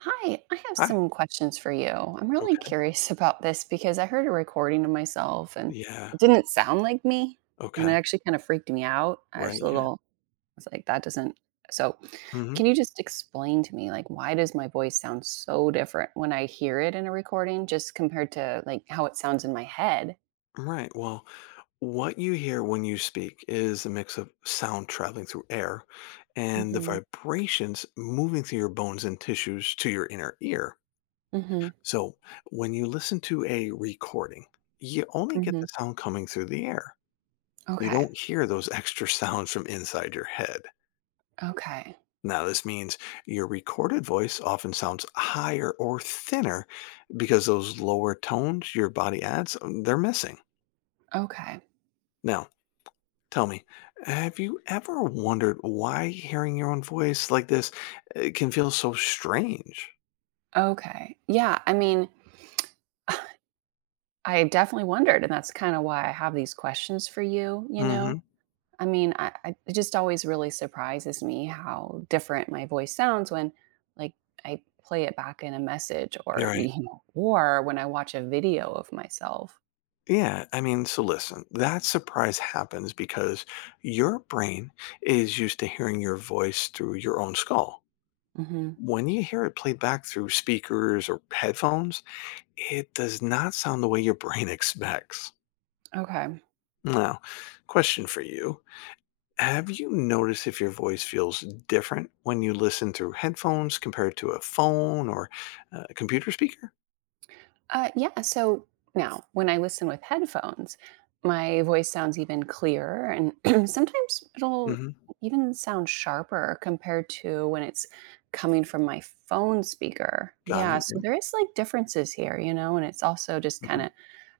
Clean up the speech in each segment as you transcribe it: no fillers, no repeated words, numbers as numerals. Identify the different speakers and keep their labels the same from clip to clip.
Speaker 1: Hi, I have
Speaker 2: Hi.
Speaker 1: some questions for you. I'm really
Speaker 2: Okay.
Speaker 1: curious about this because I heard a recording of myself and
Speaker 2: Yeah.
Speaker 1: it didn't sound like me. And it
Speaker 2: Okay.
Speaker 1: actually kind of freaked me out. I was
Speaker 2: Right.
Speaker 1: a
Speaker 2: Yeah.
Speaker 1: little, I was like, that doesn't. So,
Speaker 2: Hmm.
Speaker 1: can you just explain to me, like, why does my voice sound so different when I hear it in a recording just compared to like how it sounds in my head?
Speaker 2: Right. Well, what you hear when you speak is a mix of sound traveling through air and the
Speaker 1: Mm-hmm.
Speaker 2: vibrations moving through your bones and tissues to your inner ear.
Speaker 1: Mm-hmm.
Speaker 2: So when you listen to a recording, you only get the
Speaker 1: Mm-hmm.
Speaker 2: sound coming through the air. You
Speaker 1: Okay.
Speaker 2: don't hear those extra sounds from inside your head.
Speaker 1: Okay.
Speaker 2: Now, this means your recorded voice often sounds higher or thinner because those lower tones your body adds, they're missing.
Speaker 1: Okay.
Speaker 2: Now, tell me, have you ever wondered why hearing your own voice like this can feel so strange?
Speaker 1: Okay. Yeah. I mean, I definitely wondered, and that's kind of why I have these questions for you, you know?
Speaker 2: Hmm.
Speaker 1: I mean, I it just always really surprises me how different my voice sounds when like I play it back in a message
Speaker 2: You're
Speaker 1: or
Speaker 2: right.
Speaker 1: or when I watch a video of myself.
Speaker 2: Yeah, I mean, so listen, that surprise happens because your brain is used to hearing your voice through your own skull.
Speaker 1: Hmm.
Speaker 2: When you hear it played back through speakers or headphones, it does not sound the way your brain expects.
Speaker 1: Okay.
Speaker 2: Now, question for you. Have you noticed if your voice feels different when you listen through headphones compared to a phone or a computer speaker?
Speaker 1: Yeah. So now, when I listen with headphones, my voice sounds even clearer, and sometimes it'll
Speaker 2: Mhm.
Speaker 1: even sound sharper compared to when it's coming from my phone speaker.
Speaker 2: Got
Speaker 1: Yeah.
Speaker 2: it.
Speaker 1: So there is like differences here, and it's also just kind
Speaker 2: Mhm.
Speaker 1: of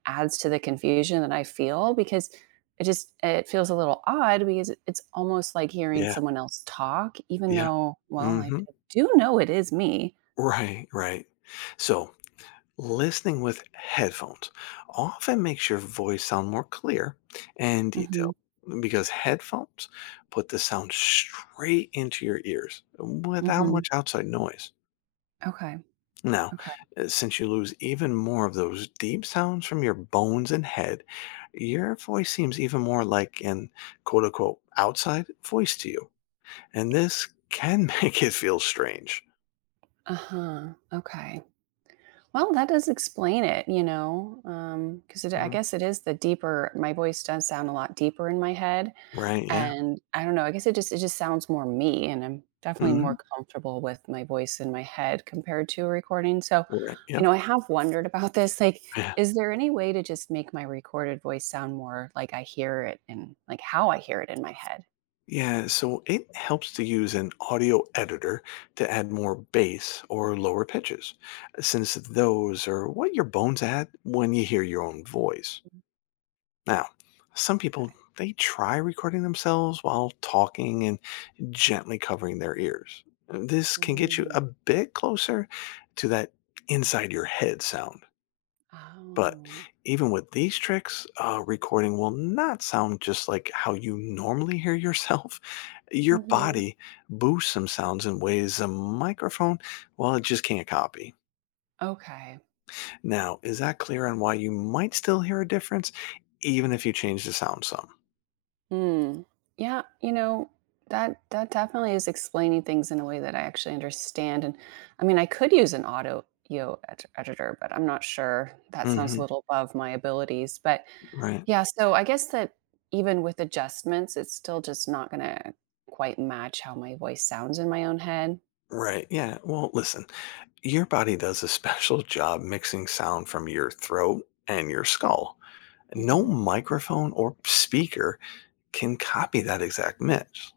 Speaker 1: adds to the confusion that I feel because it just it feels a little odd because it's almost like hearing
Speaker 2: Yeah.
Speaker 1: someone else talk, even
Speaker 2: Yeah.
Speaker 1: though, well, I
Speaker 2: Mhm.
Speaker 1: do know it is me.
Speaker 2: Right, right. So listening with headphones often makes your voice sound more clear and
Speaker 1: Hmm.
Speaker 2: detailed because headphones put the sound straight into your ears without
Speaker 1: Hmm.
Speaker 2: much outside noise.
Speaker 1: Okay.
Speaker 2: Now,
Speaker 1: Okay.
Speaker 2: since you lose even more of those deep sounds from your bones and head, your voice seems even more like an quote unquote outside voice to you. And this can make it feel strange.
Speaker 1: Uh-huh. Okay. Well, that does explain it, because it I
Speaker 2: Mm.
Speaker 1: guess it is the deeper my voice does sound a lot deeper in my head,
Speaker 2: Right? Yeah.
Speaker 1: and I don't know, I guess it just sounds more me, and I'm definitely
Speaker 2: Hmm.
Speaker 1: more comfortable with my voice in my head compared to a recording. So,
Speaker 2: Right. Yep.
Speaker 1: I have wondered about this, like, is there any way to just make my recorded voice sound more like I hear it and like how I hear it in my head?
Speaker 2: Yeah, so it helps to use an audio editor to add more bass or lower pitches, since those are what your bones at when you hear your own voice. Now, some people
Speaker 1: Okay.
Speaker 2: they try recording themselves while talking and gently covering their ears. This can get you a
Speaker 1: Mm.
Speaker 2: bit closer to that inside your head sound. But
Speaker 1: Oh.
Speaker 2: even with these tricks, recording will not sound just like how you normally hear yourself. Your
Speaker 1: Mhm.
Speaker 2: body boosts some sounds in ways a microphone, well, it just can't copy.
Speaker 1: Okay.
Speaker 2: Now, is that clear on why you might still hear a difference, even if you change the sound some?
Speaker 1: Hmm. Yeah, that definitely is explaining things in a way that I actually understand. And I mean, I could use an audio editor, but I'm not sure. That sounds a
Speaker 2: Hmm.
Speaker 1: little above my abilities. But
Speaker 2: Right.
Speaker 1: yeah, so I guess that even with adjustments, it's still just not going to quite match how my voice sounds in my own head.
Speaker 2: Right. Yeah. Well, listen, your body does a special job mixing sound from your throat and your skull. No
Speaker 1: Hmm.
Speaker 2: microphone or speaker can copy that exact mix.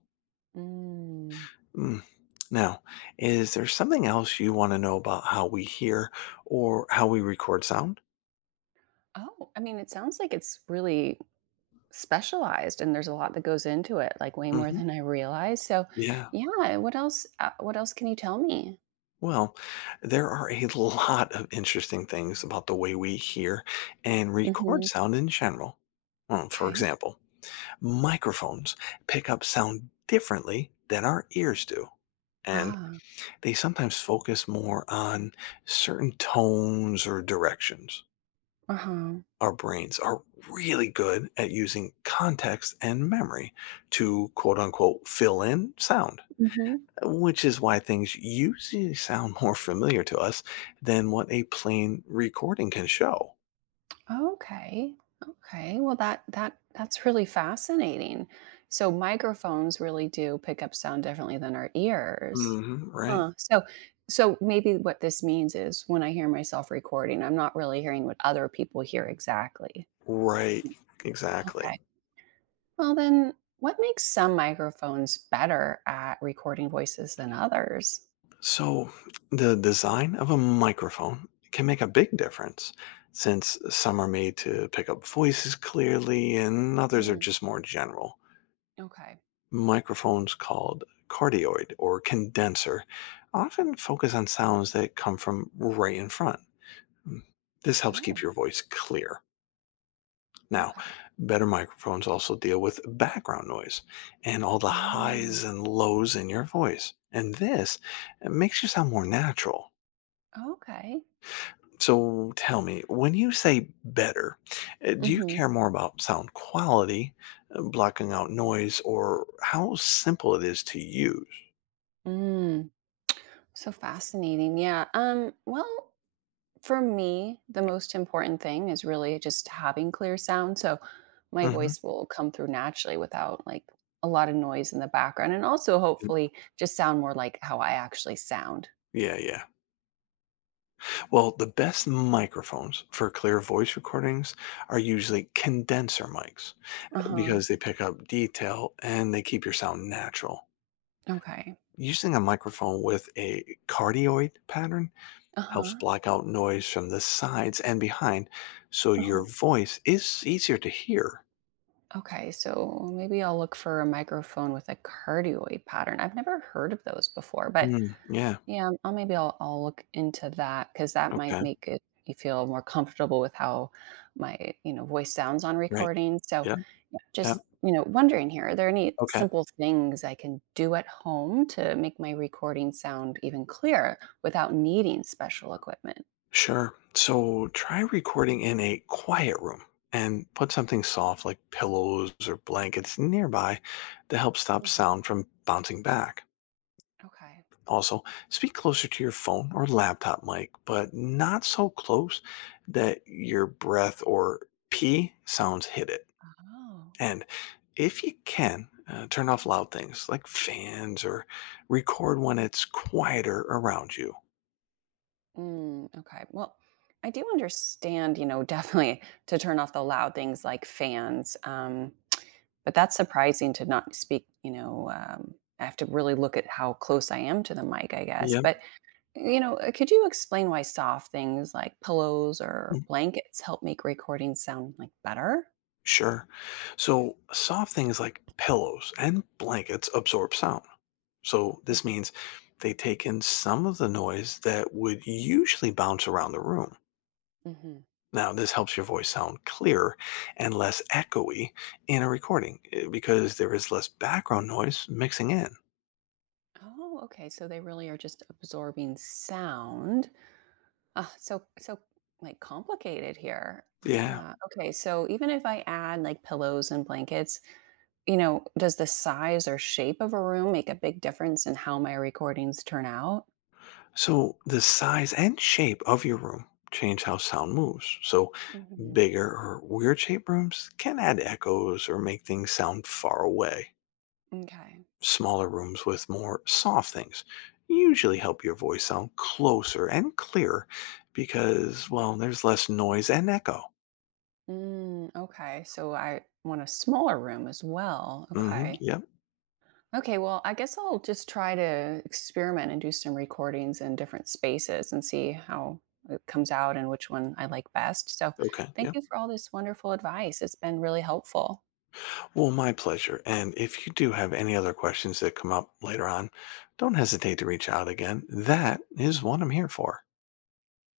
Speaker 1: Mm.
Speaker 2: Mm. Now, is there something else you want to know about how we hear or how we record sound?
Speaker 1: Oh, I mean, it sounds like it's really specialized and there's a lot that goes into it, like way more
Speaker 2: Hmm.
Speaker 1: than I realize. So,
Speaker 2: Yeah.
Speaker 1: yeah, what else can you tell me?
Speaker 2: Well, there are a lot of interesting things about the way we hear and record
Speaker 1: Mhm.
Speaker 2: sound in general. For
Speaker 1: Okay.
Speaker 2: example, microphones pick up sound differently than our ears do, and
Speaker 1: Ah.
Speaker 2: they sometimes focus more on certain tones or directions.
Speaker 1: Uh-huh.
Speaker 2: Our brains are really good at using context and memory to quote unquote fill in sound,
Speaker 1: Mhm.
Speaker 2: which is why things usually sound more familiar to us than what a plain recording can show.
Speaker 1: Okay. Okay. Well, that's really fascinating. So microphones really do pick up sound differently than our ears.
Speaker 2: Hmm, right.
Speaker 1: Huh. So maybe what this means is when I hear myself recording, I'm not really hearing what other people hear exactly.
Speaker 2: Right. Exactly.
Speaker 1: Okay. Well, then, what makes some microphones better at recording voices than others?
Speaker 2: So, the design of a microphone can make a big difference since some are made to pick up voices clearly and others are
Speaker 1: Mm,
Speaker 2: just more general.
Speaker 1: okay.
Speaker 2: Microphones called cardioid or condenser often focus on sounds that come from right in front. Mm. This helps keep
Speaker 1: Oh,
Speaker 2: your voice clear. Now,
Speaker 1: okay.
Speaker 2: better microphones also deal with background noise and all the highs
Speaker 1: Mm.
Speaker 2: and lows in your voice. And this makes you sound more natural.
Speaker 1: Okay.
Speaker 2: So tell me, when you say better, do you
Speaker 1: Hmm.
Speaker 2: care more about sound quality, blocking out noise, or how simple it is to use?
Speaker 1: Mm. So fascinating. Yeah. Well, for me, the most important thing is really just having clear sound. So my
Speaker 2: Hmm.
Speaker 1: voice will come through naturally without like a lot of noise in the background and also hopefully just sound more like how I actually sound.
Speaker 2: Yeah, yeah. Well, the best microphones for clear voice recordings are usually condenser mics
Speaker 1: Uh-huh.
Speaker 2: because they pick up detail and they keep your sound natural.
Speaker 1: Okay.
Speaker 2: Using a microphone with a cardioid pattern helps
Speaker 1: Uh-huh.
Speaker 2: block out noise from the sides and behind so your
Speaker 1: Uh-huh.
Speaker 2: voice is easier to hear.
Speaker 1: Okay, so maybe I'll look for a microphone with a cardioid pattern. I've never heard of those before, but
Speaker 2: Mm, yeah.
Speaker 1: yeah, I'll maybe I'll look into that because that might
Speaker 2: Okay.
Speaker 1: make it you feel more comfortable with how my voice sounds on
Speaker 2: Right.
Speaker 1: recording. So
Speaker 2: Yeah.
Speaker 1: yeah,
Speaker 2: Yeah.
Speaker 1: just wondering here, are there any
Speaker 2: Okay.
Speaker 1: simple things I can do at home to make my recording sound even clearer without needing special equipment?
Speaker 2: Sure. So try recording in a quiet room and put something soft like pillows or blankets nearby to help stop
Speaker 1: Mhm.
Speaker 2: sound from bouncing back.
Speaker 1: Okay.
Speaker 2: Also, speak closer to your phone or laptop mic, but not so close that your breath or pee sounds hit it.
Speaker 1: Oh.
Speaker 2: And if you can, turn off loud things like fans or record when it's quieter around you.
Speaker 1: Mm, okay. Well, I do understand, definitely to turn off the loud things like fans. But that's surprising to not speak, I have to really look at how close I am to the mic, I guess.
Speaker 2: Yep.
Speaker 1: But, could you explain why soft things like pillows or blankets help make recordings sound like better?
Speaker 2: Sure. So, soft things like pillows and blankets absorb sound. So, this
Speaker 1: Hmm.
Speaker 2: means they take in some of the noise that would usually bounce around the room.
Speaker 1: Hmm.
Speaker 2: Now, this helps your voice sound clearer and less echoey in a recording because there is less background noise mixing in.
Speaker 1: Oh, okay. So they really are just absorbing sound. Ugh, like, complicated here.
Speaker 2: Yeah.
Speaker 1: Yeah, okay, so even if I add, like, pillows and blankets, does the size or shape of a room make a big difference in how my recordings turn out?
Speaker 2: So, the size and shape of your room change how sound moves. So,
Speaker 1: Mhm.
Speaker 2: bigger or weird shaped rooms can add echoes or make things sound far away.
Speaker 1: M'kay.
Speaker 2: Smaller rooms with more soft things usually help your voice sound closer and clearer because, well, there's less noise and echo.
Speaker 1: Mm, okay, so I want a smaller room as well,
Speaker 2: Hmm.
Speaker 1: okay.
Speaker 2: Yep.
Speaker 1: Okay, well, I guess I'll just try to experiment and do some recordings in different spaces and see how it comes out and which one I like best. So,
Speaker 2: Okay.
Speaker 1: thank
Speaker 2: Yep.
Speaker 1: you for all this wonderful advice. It's been really helpful.
Speaker 2: Well, my pleasure. And if you do have any other questions that come up later on, don't hesitate to reach out again. That is what I'm here for.